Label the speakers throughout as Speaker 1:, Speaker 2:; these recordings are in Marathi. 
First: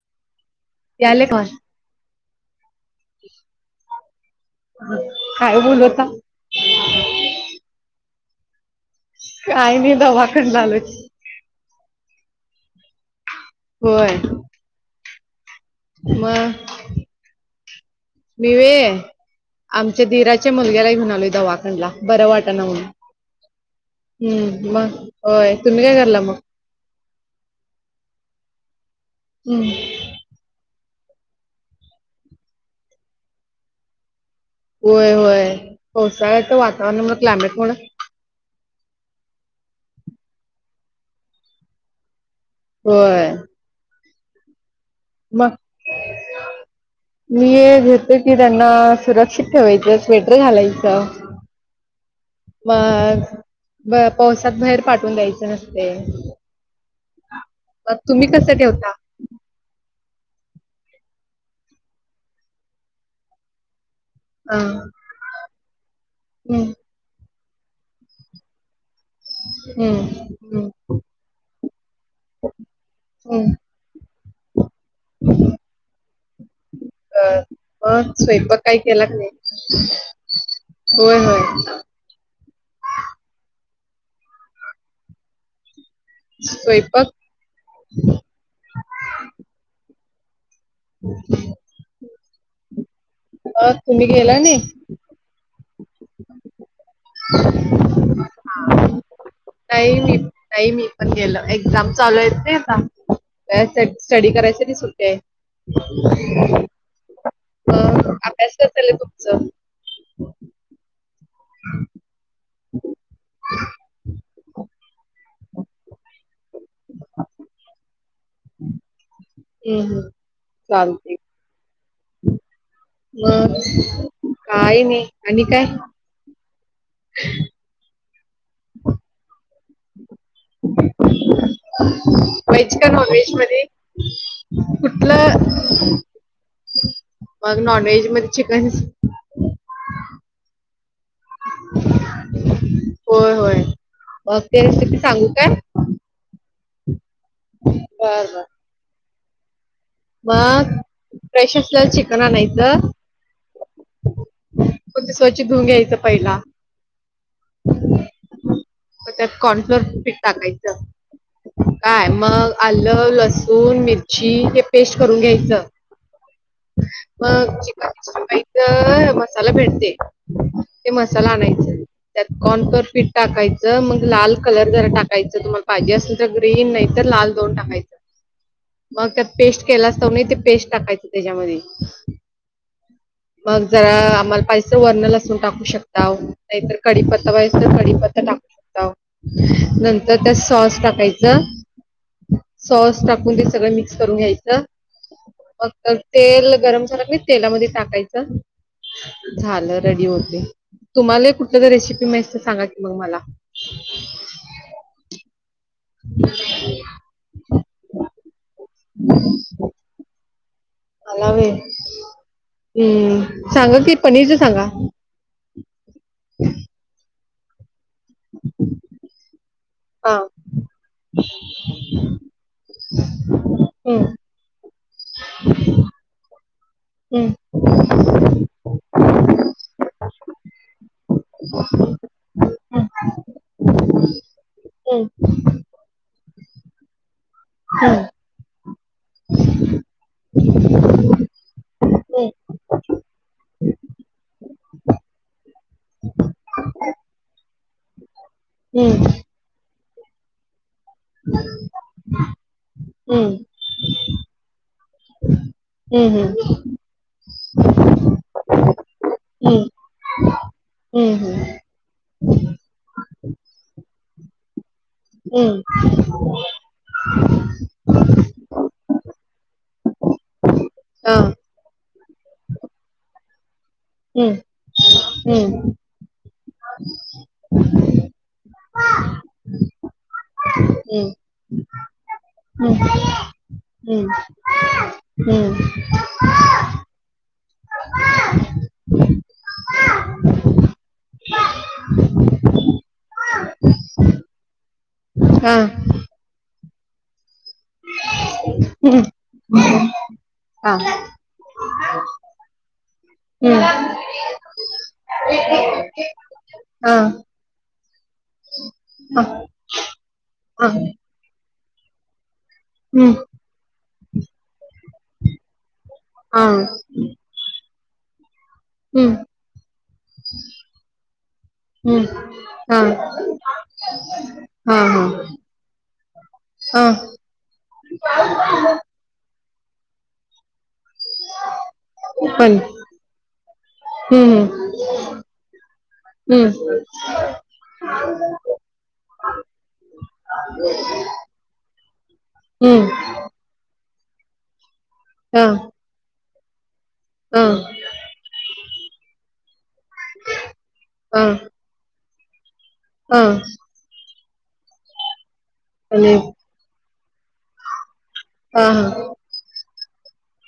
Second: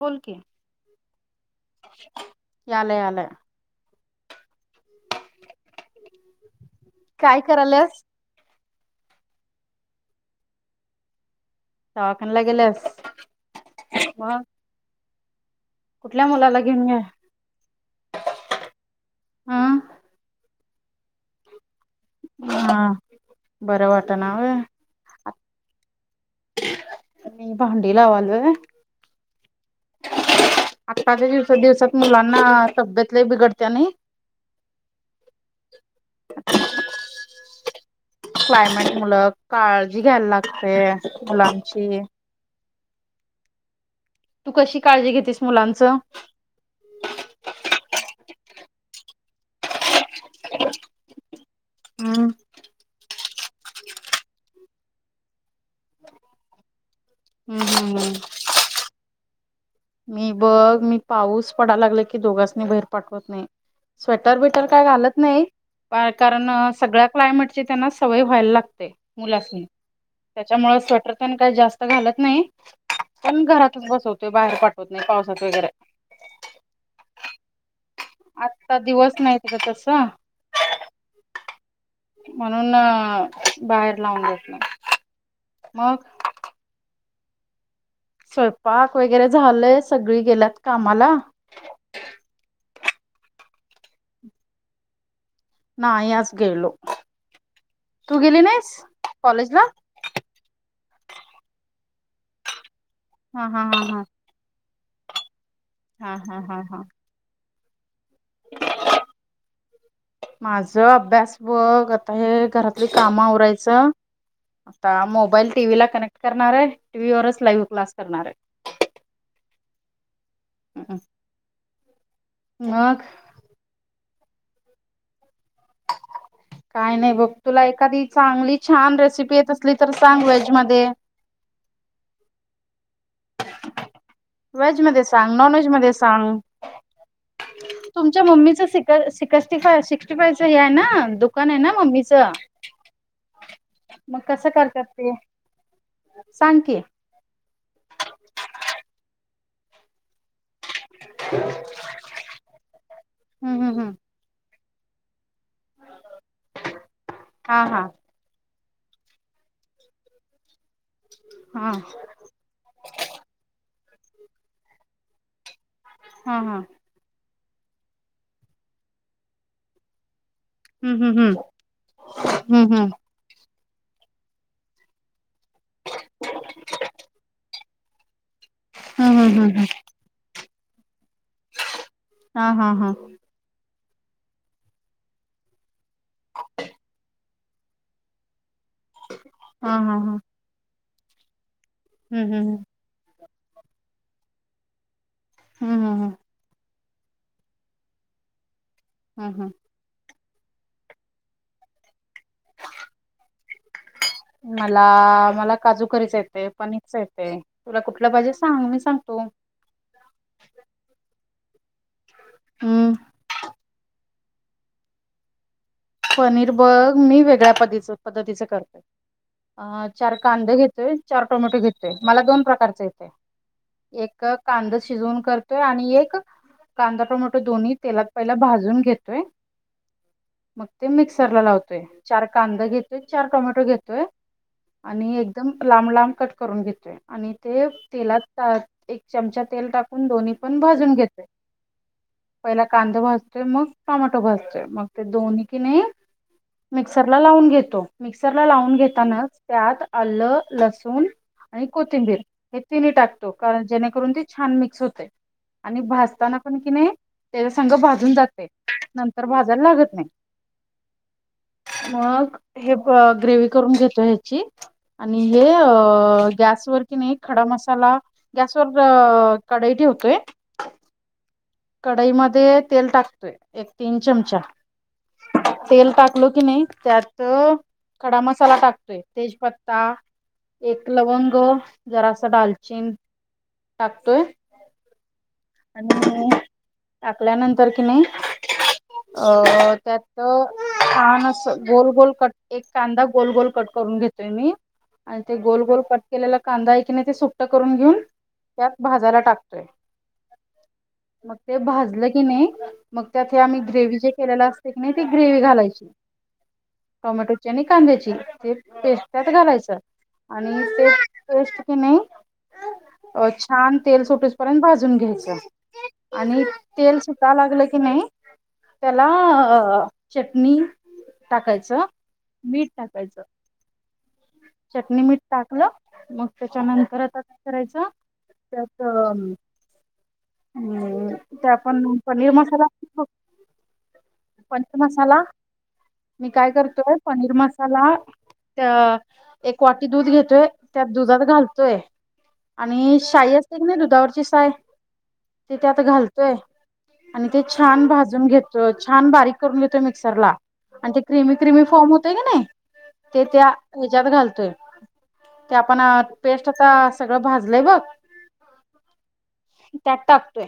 Speaker 1: बोल की
Speaker 2: याले कॉल
Speaker 1: आल आलाय.
Speaker 2: काय बोल होता.
Speaker 1: काय करायल्यास?
Speaker 2: काही नाही दवाखडणा आलं.
Speaker 1: कणला गेलस.
Speaker 2: होय. म
Speaker 1: कुठल्या मुलाला घेऊन गे
Speaker 2: मी वे
Speaker 1: हं.
Speaker 2: आमच्या दीरा ते मुलग्यालाही घेउन आलो दवाखान्याला बरं वाटा ना
Speaker 1: हा
Speaker 2: म्हणून
Speaker 1: बरं वाटना व्हय
Speaker 2: हम्म मग. हो तुम्ही काय करला? मग
Speaker 1: मी भांडी लावालो
Speaker 2: हम्म.
Speaker 1: आत्ताच्या दिवस दिवसात मुलांना तब्येत लय बिघडत्या नाही?
Speaker 2: होय होय पावसाळ्या तर वातावरण म्हण क्लायमेटमुळे
Speaker 1: मुलं काळजी घ्यायला लागते मुलांची.
Speaker 2: होय.
Speaker 1: तु कशी. काळजी घेतेस
Speaker 2: मग
Speaker 1: मुलांचं?
Speaker 2: मी घेते की त्यांना सुरक्षित. ठेवायच स्वेटर घालायचं
Speaker 1: हम्म.
Speaker 2: मग. ब पावसात बाहेर पाठून द्यायचं नसते.
Speaker 1: हम्म हम्म हम्म.
Speaker 2: तुम्ही कसं ठेवता.
Speaker 1: मी बघ मी पाऊस पडाला लागल की दोघांचनी बाहेर पाठवत नाही. स्वेटर
Speaker 2: हा.
Speaker 1: बिटर काय घालत नाही कारण
Speaker 2: हम्म.
Speaker 1: सगळ्या क्लायमेट. त्यांना सवय व्हायला लागते मुलासून.
Speaker 2: हम्म. हम्म.
Speaker 1: त्याच्यामुळे स्वेटर प काही जास्त घालत नाही पण
Speaker 2: हम्म.
Speaker 1: घरातच बसवतो बाहेर पडतो. नाही पावसात वगैरे.
Speaker 2: बर. मग स्वयंपाक काही
Speaker 1: आत्ता
Speaker 2: केला
Speaker 1: दिवस तिकडं
Speaker 2: नाही
Speaker 1: तसं
Speaker 2: होय होय.
Speaker 1: म्हणून बाहेर लावून घेतलं मग.
Speaker 2: स्वयंपाक?
Speaker 1: स्वयंपाक वगैरे झालंय सगळी गेल्यात कामाला
Speaker 2: अ तुम्ही गेला नाही?
Speaker 1: नाही आज गेलो. तू
Speaker 2: टम टम.
Speaker 1: गेली नाहीस
Speaker 2: [unintelligible]
Speaker 1: कॉलेजला?
Speaker 2: पण गेलं एक्झाम चालू आहेेत
Speaker 1: हा
Speaker 2: नाही
Speaker 1: हा हा
Speaker 2: आता स्टडी करायच त सुट्टे
Speaker 1: हा हा हा
Speaker 2: आहे.
Speaker 1: हा हा.
Speaker 2: हा. अभ्यास करताल तुमच?
Speaker 1: माझ अभ्यास बघ आता हे घरातली काम आरायचं. आता मोबाईल टीव्ही ला कनेक्ट करणार आहे टीव्हीवरच लाईव्ह क्लास करणार आहे.
Speaker 2: हम्म चालतंय
Speaker 1: मग
Speaker 2: मग काही नाही आणि काय?
Speaker 1: काय नाही बघ तुला एखादी चांगली छान रेसिपी येत असली तर सांग व्हेज मध्ये
Speaker 2: व्हेज का नॉनव्हेज मध्ये
Speaker 1: व्हेज मध्ये सांग
Speaker 2: कुठलं
Speaker 1: नॉनव्हेज मध्ये सांग
Speaker 2: मग नॉन व्हेज
Speaker 1: तुमच्या
Speaker 2: मध्ये
Speaker 1: मम्मीच स
Speaker 2: चिकन
Speaker 1: सिकस्टी फा सिक्स्टी फाय च हे आहे ना? दुकान आहे ना मम्मीच
Speaker 2: होय होय.
Speaker 1: मग कसं
Speaker 2: ते
Speaker 1: कर
Speaker 2: रेसिपी
Speaker 1: करते
Speaker 2: सांगू
Speaker 1: सांग कि
Speaker 2: बरं बरं मग फ्रेश असलेलं चिकन आणायचं
Speaker 1: हम्म हम्म हम्म
Speaker 2: स्वच्छ धुऊन घ्यायचं पहिला
Speaker 1: हा हा
Speaker 2: त्यात कॉर्नफ्लोर पीठ टाकायचं
Speaker 1: हा
Speaker 2: काय मग आलं लसूण मिरची हे पेस्ट करून घ्यायचं
Speaker 1: हा हा.
Speaker 2: मग चिकन सिक्स्टी फाय मसाला भेटते. ते
Speaker 1: हम्म हम्म
Speaker 2: मसाला
Speaker 1: हम्म
Speaker 2: आणायचं त्यात कॉन
Speaker 1: हम्म
Speaker 2: कर पीठ टाकायचं मग लाल कलर जर टाकायचं तुम्हाला पाहिजे असेल तर ग्रीन नाही तर लाल दोन टाकायचं मग
Speaker 1: हम्म हम्म
Speaker 2: त्यात
Speaker 1: हम्म
Speaker 2: पेस्ट
Speaker 1: हम्म
Speaker 2: केला असत नाही ते पेस्ट टाकायची त्याच्यामध्ये
Speaker 1: हा हा हा
Speaker 2: मग जरा आम्हाला पाहिजे असेल वरण लसूण टाकू शकता नाहीतर कडीपत्ता पाहि तर कडीपत्ता टाक
Speaker 1: हा हा हा
Speaker 2: नंतर त्या सॉस टाकायचं
Speaker 1: हम्म हम्
Speaker 2: सॉस
Speaker 1: हम्
Speaker 2: ते सगळ मिक्स करून घ्यायचं
Speaker 1: हम्म
Speaker 2: मग
Speaker 1: हम्म हम्म
Speaker 2: तेल गरम तेलामध्ये टाकायच
Speaker 1: हम्म
Speaker 2: झालं रेडी होन तुम्हाला कुठल्या तर रेसिपी माहिती सांगा की मग मला
Speaker 1: मला मला काजू करी येते पनीरच येते तुला कुठल्या पाहिजे सांग मी सांगतो
Speaker 2: मला व्हय
Speaker 1: हम्म
Speaker 2: सांगा किती पनीरच सांगा
Speaker 1: पनीर बर मी वेगळ्या पद्ध पद्धतीचे करतोय अ चार
Speaker 2: हा
Speaker 1: कांदे घेतोय चार टोमॅटो घेतोय मला दोन प्रकारच येते
Speaker 2: हम्म
Speaker 1: एक कांदा शिजवून करतोय आणि एक कांदा
Speaker 2: हम्म
Speaker 1: टोमॅटो दोन्ही तेलात पहिला भाजून घेतोय मग ते मिक्सरला लावतोय चार कांदा घेतोय चार टोमॅटो घेतोय
Speaker 2: हम्म
Speaker 1: आणि एकदम लांब लांब कट करून घेतोय आणि ते तेलात एक चमचा तेल टाकून दोन्ही पण भाजून घेत
Speaker 2: ह
Speaker 1: पहिला कांदा भाजतोय मग टोमॅटो भाजतोय मग ते दोन्ही की नाही मिक्सरला लावून घेतो मिक्सरला लावून
Speaker 2: हम्म
Speaker 1: घेताना त्यात आलं लसूण लसूण आणि कोथिंबीर हे तिन्ही टाकतो
Speaker 2: हम्म
Speaker 1: कारण जेणेकरून ती छान मिक्स होते आणि
Speaker 2: हम्म
Speaker 1: भाजताना पण
Speaker 2: हम्म
Speaker 1: कि नाही त्याचा संग भाजून जाते नंतर भाजायला लागत नाही
Speaker 2: हम्म हम्म
Speaker 1: मग हे ग्रेवी करून घेतो ह्याची आणि हे गॅसवर कि नाही खडा मसाला गॅसवर कडई ठेवतोय कढाईमध्ये तेल टाकतोय एक तीन
Speaker 2: हम्म हम्म हम्म हा हम्म
Speaker 1: चमचा
Speaker 2: हम्म
Speaker 1: तेल टाक टाकलो की नाही त्यात खडा मसाला टाकतोय तेजपत्ता एक
Speaker 2: हम्म
Speaker 1: लवंग जरा असं दालचीन
Speaker 2: हम्म
Speaker 1: टाकतोय आणि
Speaker 2: हम्म
Speaker 1: टाकल्यानंतर कि नाही अ त्यात छान अस गोल गोल कट एक कांदा गोल गोल कट करून घेतोय मी आणि ते
Speaker 2: हा
Speaker 1: गोल गोल कट केलेला कांदा आहे की नाही सुक करून घेऊन त्यात भाजायला टाकते
Speaker 2: हा हम्म
Speaker 1: मग ते भाजलं की नाही मग त्यात आम्ही
Speaker 2: हा
Speaker 1: ग्रेवही जे केलेला असते की नाही ते ग्रेवी घालायची
Speaker 2: हा
Speaker 1: टोमॅटोची आणि कांद्याची ते पेस्टत घालायचं आणि
Speaker 2: हा
Speaker 1: ते की नाही
Speaker 2: हम्म
Speaker 1: छान तेल सुटेसपर्यंत भाजून घ्यायच
Speaker 2: हा
Speaker 1: आणि तेल सुटाय लागलं की नाही त्याला
Speaker 2: हम्म
Speaker 1: अ चटणी टाकायचं
Speaker 2: हम्म
Speaker 1: मीठ
Speaker 2: हा
Speaker 1: टाकायचं
Speaker 2: हा
Speaker 1: चटणी मीठ
Speaker 2: हा
Speaker 1: टाकलं मग त्याच्या
Speaker 2: हा
Speaker 1: नंतर आता काय करायचं त्यात हम्म ते आपण पनीर
Speaker 2: पण
Speaker 1: मसाला घालतो बग
Speaker 2: हम्म हम्
Speaker 1: मी काय करतोय पनीर मसाला त्या एक वाटी दूध घेतोय त्यात दुधात घालतोय
Speaker 2: हम्म
Speaker 1: आणि शाई असते की नाही दुधावरची साय
Speaker 2: हा
Speaker 1: तिथ आता घालतोय आणि ते
Speaker 2: हा
Speaker 1: छान भाजून घेतो छान बारीक करून घेतो मिक्सरला आणि ते
Speaker 2: हा
Speaker 1: क्रिमी क्रिमी फॉर्म होतं होतं की नाई
Speaker 2: हा
Speaker 1: ते त्या हेच्यात घालतोय ते आपण
Speaker 2: आणि
Speaker 1: पेस्ट आता सगळं भाजलंय बघ
Speaker 2: हा हा
Speaker 1: त्यात टाकतोय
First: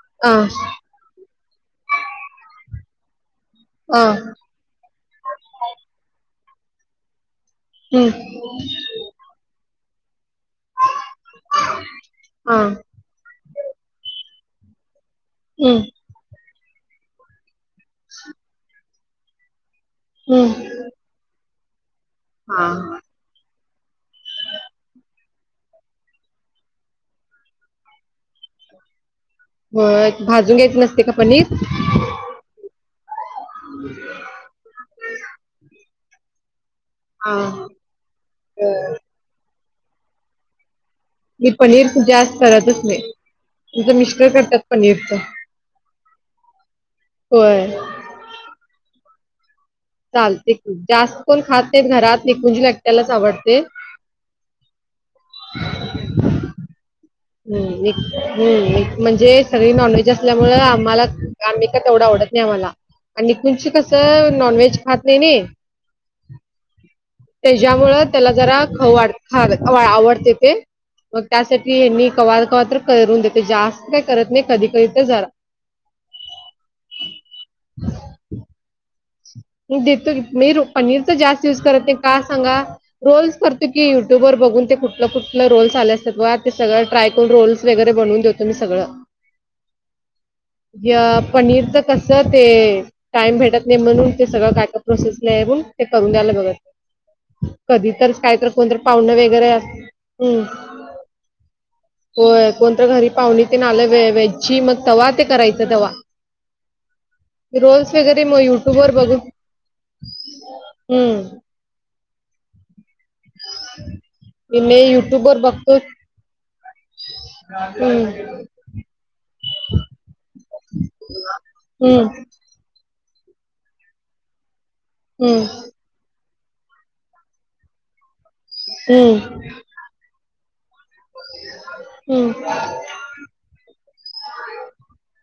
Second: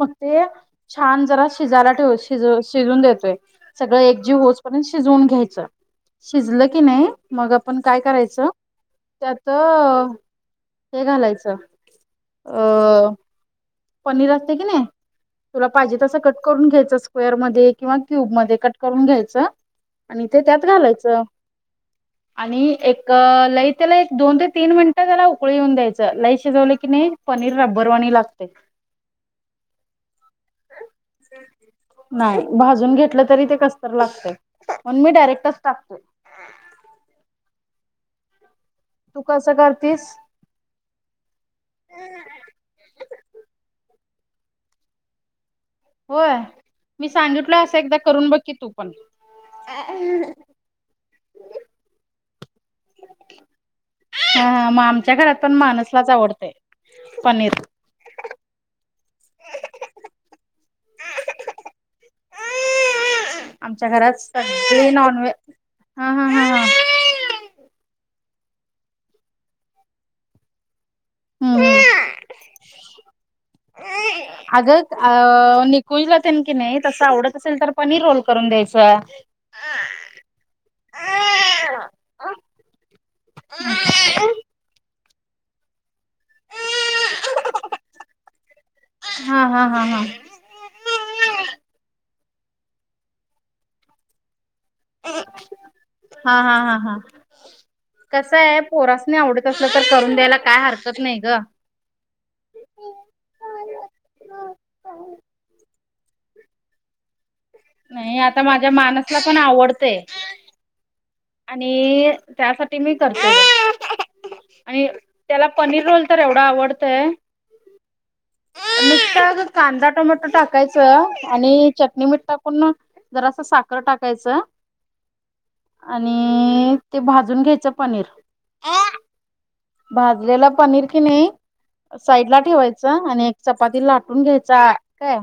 Speaker 1: मग ते छान जरा शिजायला ठेव शीज शिजून देतोय सगळं
Speaker 2: हा
Speaker 1: एकजीव होचपर्यंत शिजवून घ्यायचं शिजलं की नाई मग आपण काय
Speaker 2: हम्म
Speaker 1: करायचं त्यात हे घालायचं
Speaker 2: हा
Speaker 1: अं नीर असतं की नाई... तुला
Speaker 2: हम्म
Speaker 1: पाहिजे तसं कट करून घ्यायचं स्क्वेअर मध्ये किंवा क्यूब मध्ये कट करून घ्यायचं आणि ते त्यात
Speaker 2: हम्म
Speaker 1: घालायचं
Speaker 2: हा
Speaker 1: आणि एक लय त्याला एक दोन ते तीन मिनिटं झाला उकळी येऊन द्यायचं लई शिजवलं की नाई पनीर रब्बरवाणी लागतंय
Speaker 2: होय भाजून घ्यायचं नसतं का पनीर
Speaker 1: नाय भाजून घेतलं तरी ते कसंतरी लागतंय म्हणून मी डायरेक्टच टाकतोय ह
Speaker 2: हा... बरं
Speaker 1: तू कसं करतीस
Speaker 2: मी पनीर जास्त करतच नाई माझं मिस्टर करतात पनीरचं
Speaker 1: होय मी सांगितलो असं एकदा करून बघ की तू पण हा
Speaker 2: चालतंय की जास्त कोण खात नाई घरात निकुंजला एकट्यालाच आवडतंय
Speaker 1: हा मग आमच्या घरात पण मानसलाच आवडतंय
Speaker 2: हम्म एक हम्म एक म्हणजे सगळी नॉनव्हेज असल्यामुळे आम्हाला आम्ही का तेवढं आवडत नाही आम्हाला आणि निकुचं
Speaker 1: आमच्या घरात
Speaker 2: कसं नॉन व्हेज
Speaker 1: सगळे
Speaker 2: खात नई
Speaker 1: नॉनव्हेज
Speaker 2: नै
Speaker 1: हा हा हा हा
Speaker 2: त्याच्यामुळे त्याला जरा खाऊ वाट खावे आवडते ते मग
Speaker 1: हम्म
Speaker 2: त्यासाठी यांनी कवा कवा तर करून देते जास्त काही करत नाही कधी
Speaker 1: अगं
Speaker 2: कधी तर जरा
Speaker 1: अ निकुंजला ते की नाई तसं आवडत असेल तर पनीर रोल करून द्यायचा
Speaker 2: देतो की मी पनीर तर जास्त युज
Speaker 1: हा
Speaker 2: करते का सांगा रोल्स करतो की युट्यूबवर बघून ते कुठलं कुठलं रोल्स आल्यात ते सगळं ट्राय करून रोल्स वगैरे बनवून देतो मी सगळं
Speaker 1: हा हा हा
Speaker 2: या पनीरच कसं ते टाइम भेटत नाही म्हणून ते सगळं का प्रोसेस नाही म्हणून ते करून द्याला
Speaker 1: हा हा हा हा
Speaker 2: बघ कधी तर
Speaker 1: कसं
Speaker 2: कायतर
Speaker 1: आहे
Speaker 2: कोणतरी पाहुणं
Speaker 1: पोरासनी आवडत
Speaker 2: वगैरे
Speaker 1: असलं
Speaker 2: असेल
Speaker 1: करून
Speaker 2: तर...
Speaker 1: द्यायला काय
Speaker 2: हम्
Speaker 1: हरकत नाही ग.
Speaker 2: होय कोणतर घरी पाहुणी तेन आलं वेजची मग तवा ते करायचं तवा रोल्स
Speaker 1: नाही
Speaker 2: वगैरे मग
Speaker 1: आता
Speaker 2: यू
Speaker 1: माझ्या मानसला पण आवडतंय
Speaker 2: हम्म
Speaker 1: आणि त्यासाठी मी [unintelligible]
Speaker 2: मी
Speaker 1: आणि
Speaker 2: युट्यूबवर
Speaker 1: त्याला
Speaker 2: बघतो
Speaker 1: पनीर रोल तर एवढा आवडतंय
Speaker 2: हम्म
Speaker 1: नुसता जर कांदा टोमॅटो टाक टाकायचं आणि चटणी
Speaker 2: हम्म
Speaker 1: मीठ टाकून ना जरासं साखर टाकायचं
Speaker 2: हम्म
Speaker 1: आणि ते भाजून घ्यायचं पनीर
Speaker 2: हम्
Speaker 1: भाजलेला पनीर कि नाही साईडला
Speaker 2: हम्म
Speaker 1: ठेवायचा आणि एक चपाती लाटून घ्यायचा काय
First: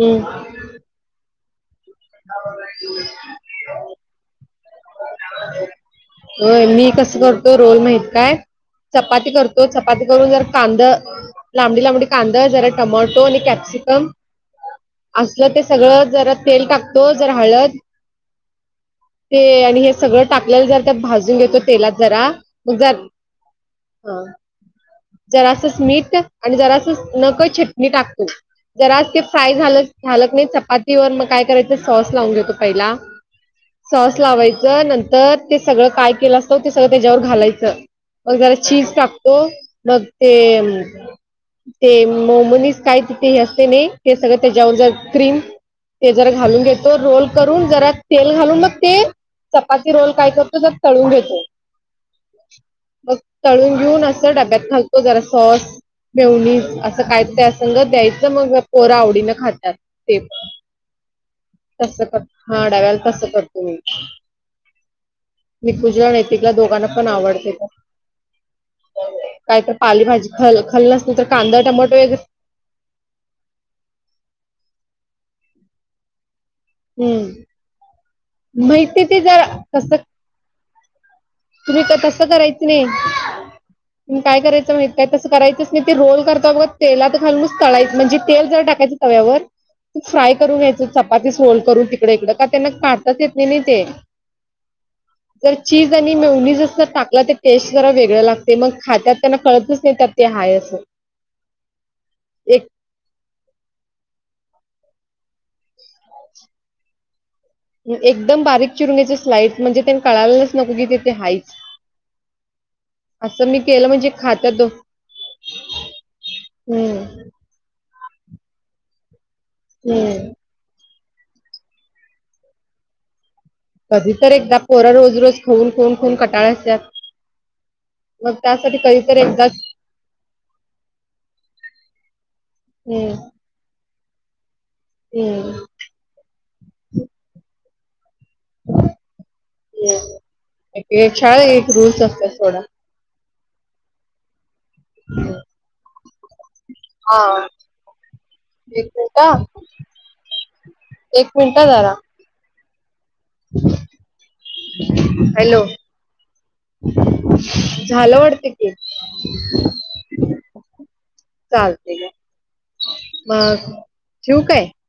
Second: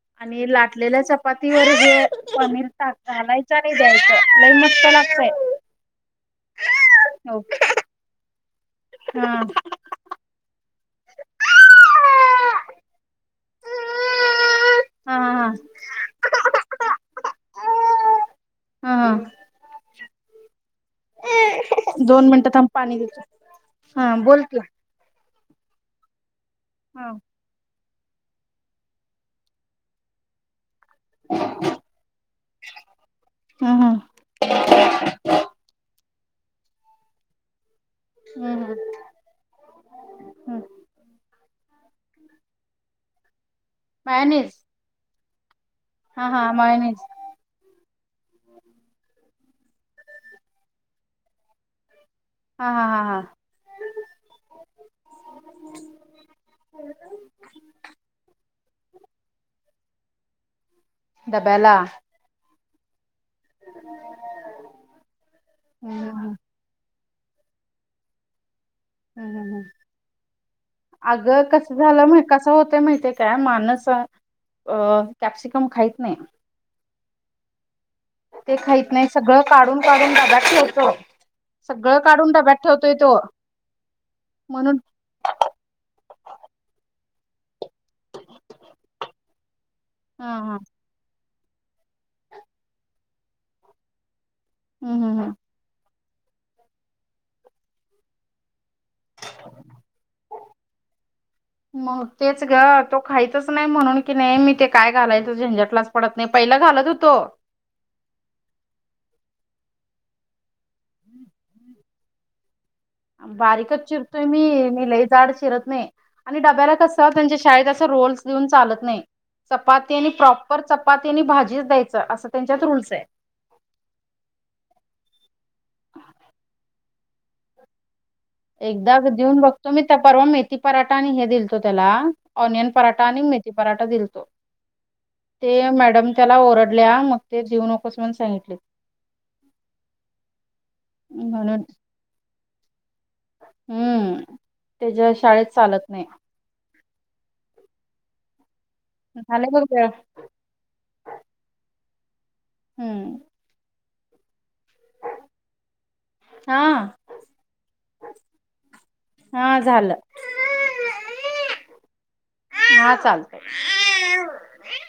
Speaker 2: हम्म
Speaker 1: आणि लाटलेल्या चपातीवर हे पनीर घालायचं आणि द्यायचं लई मस्त लागतंय
Speaker 2: होय मी कसं करतो रोल माहित काय चपाती
Speaker 1: हा
Speaker 2: करतो चपाती करून जर कांदं लांबडी लांबडी कांदं जरा टमट आणि कॅप्सिकम
Speaker 1: हा हा
Speaker 2: असलं ते सगळं जरा तेल टाकतो जर हळद....
Speaker 1: हा
Speaker 2: ते आणि हे सगळं टाकलेलं जर भाजून घेतो तेलात जरा
Speaker 1: दोन मिनिटात थांब
Speaker 2: मग ज
Speaker 1: पाणी देतो. हा बोल की
Speaker 2: जरासस मीठ आणि जरास
Speaker 1: हम्
Speaker 2: नक छट मी टाकतो जरा ते फ्राय झा झाल नाही चपाती ववर मग काय करायचं सॉस लावून देतो पहिला
Speaker 1: हम
Speaker 2: सॉस लावायचं नंतर ते सगळं काय केलं असतं ते सगळं त्याच्यावर घालायचं. मग जरा
Speaker 1: हम्म
Speaker 2: चीज टाकतो मग
Speaker 1: हम्म
Speaker 2: ते ते मोमनीस काय तिथे हे असते नाही ते सगळं
Speaker 1: मायोनीज
Speaker 2: त्याच्यावर जर क्रीम ते
Speaker 1: हा
Speaker 2: जर
Speaker 1: हा
Speaker 2: घेतो
Speaker 1: मायोनीज
Speaker 2: रोल करून जरा तेल घालून मग ते चपाती रोल काय करतो तळून घेतो.
Speaker 1: हा हा हा
Speaker 2: मग
Speaker 1: हा
Speaker 2: तळून घेऊन असं डब्यात घालतो जरा सॉस मेवणीज असं काय त्या संंग द्यायचं मग पोरं आवडीनें खातात ते
Speaker 1: डब्याला
Speaker 2: तसं करतो हा डब्याला तस करतु मी
Speaker 1: हम्म
Speaker 2: निकूजला, नैतिकला दोघांना पण आवडते काय तर पालीभजी
Speaker 1: अग कस झालं कस होत माहितीय काय माणस अ कॅप्सिकम खाईत नाही.
Speaker 2: हम्म
Speaker 1: ते खाहीत
Speaker 2: माहिती
Speaker 1: नाही
Speaker 2: ते
Speaker 1: सगळं
Speaker 2: जरा
Speaker 1: काढून
Speaker 2: कसं
Speaker 1: काढून डब्यात ठेवतो
Speaker 2: तुम्ही
Speaker 1: सगळं
Speaker 2: तसं
Speaker 1: काढून डब्यात
Speaker 2: करायचं
Speaker 1: ठेवतोय तो
Speaker 2: नाही. काय करायचं
Speaker 1: म्हणून
Speaker 2: माहित काय तसं करायचंच नाही ते रोल करत बघ तेला म्हण ते जर टाकायच तव्यावर
Speaker 1: हा
Speaker 2: फ्राय
Speaker 1: हा
Speaker 2: करून घयी सोल करून तिकडे इकडं का त्यांना काताच येत नाही नाही ते
Speaker 1: हम्म हम् हम्म
Speaker 2: जर चीज आणि मनी जस टाकलं तर टेस्ट जरा वेगळं लागते मग खातात त्यांना कळतच नाहीेतात ते हाय असं
Speaker 1: मग तेच ग
Speaker 2: एक
Speaker 1: तो खायचच नाही म्हणून की नाही मी ते काय घालायचो झंझटलाच पडत नाही पहिला घालत होतो.
Speaker 2: एकदम बारीक चिरुणीचे स्लाईड म्हणजे त्यानी कळालाच नको की तिथे हाईच. [inaudible]
Speaker 1: बारीकच चिरतोय मी मी लई जाड चिरत नाही. आणि डब्याला कस
Speaker 2: हम्म
Speaker 1: म्ह शाळेत अस रोल्स देऊन चालत नाही चपाती आणि
Speaker 2: हम्म
Speaker 1: प्रॉपर च चपातीनी भाजीच द्यायचं असं त्यांच्यात रूल्स आहे.
Speaker 2: कधी तर एकदा पोर रोज रोज खाऊन खाऊन कटाळ अस्यात
Speaker 1: एकदा देऊन बघतो मी, त्या परवा मेथी पराठा आणि हे दिलतो त्याला ऑनियन पराठा
Speaker 2: हम्म
Speaker 1: आणि मेथी पराठा दि
Speaker 2: हम्म
Speaker 1: ते मॅडम त्याला ओरडल्या मग ते जीऊ नकोस म्हण
Speaker 2: हम
Speaker 1: म्हणून
Speaker 2: एक रूल्स असत थोडा
Speaker 1: हम्म त्याच्या शाळेत चालत नाही.
Speaker 2: हा. एक
Speaker 1: झाले बघ
Speaker 2: मिनिट
Speaker 1: वेळ
Speaker 2: एक मिनट जरा
Speaker 1: हम्म
Speaker 2: हॅलो
Speaker 1: हा
Speaker 2: झालं वाटत ते
Speaker 1: हा झालं
Speaker 2: चालते का
Speaker 1: हा
Speaker 2: मग ठेव काय?
Speaker 1: चालतय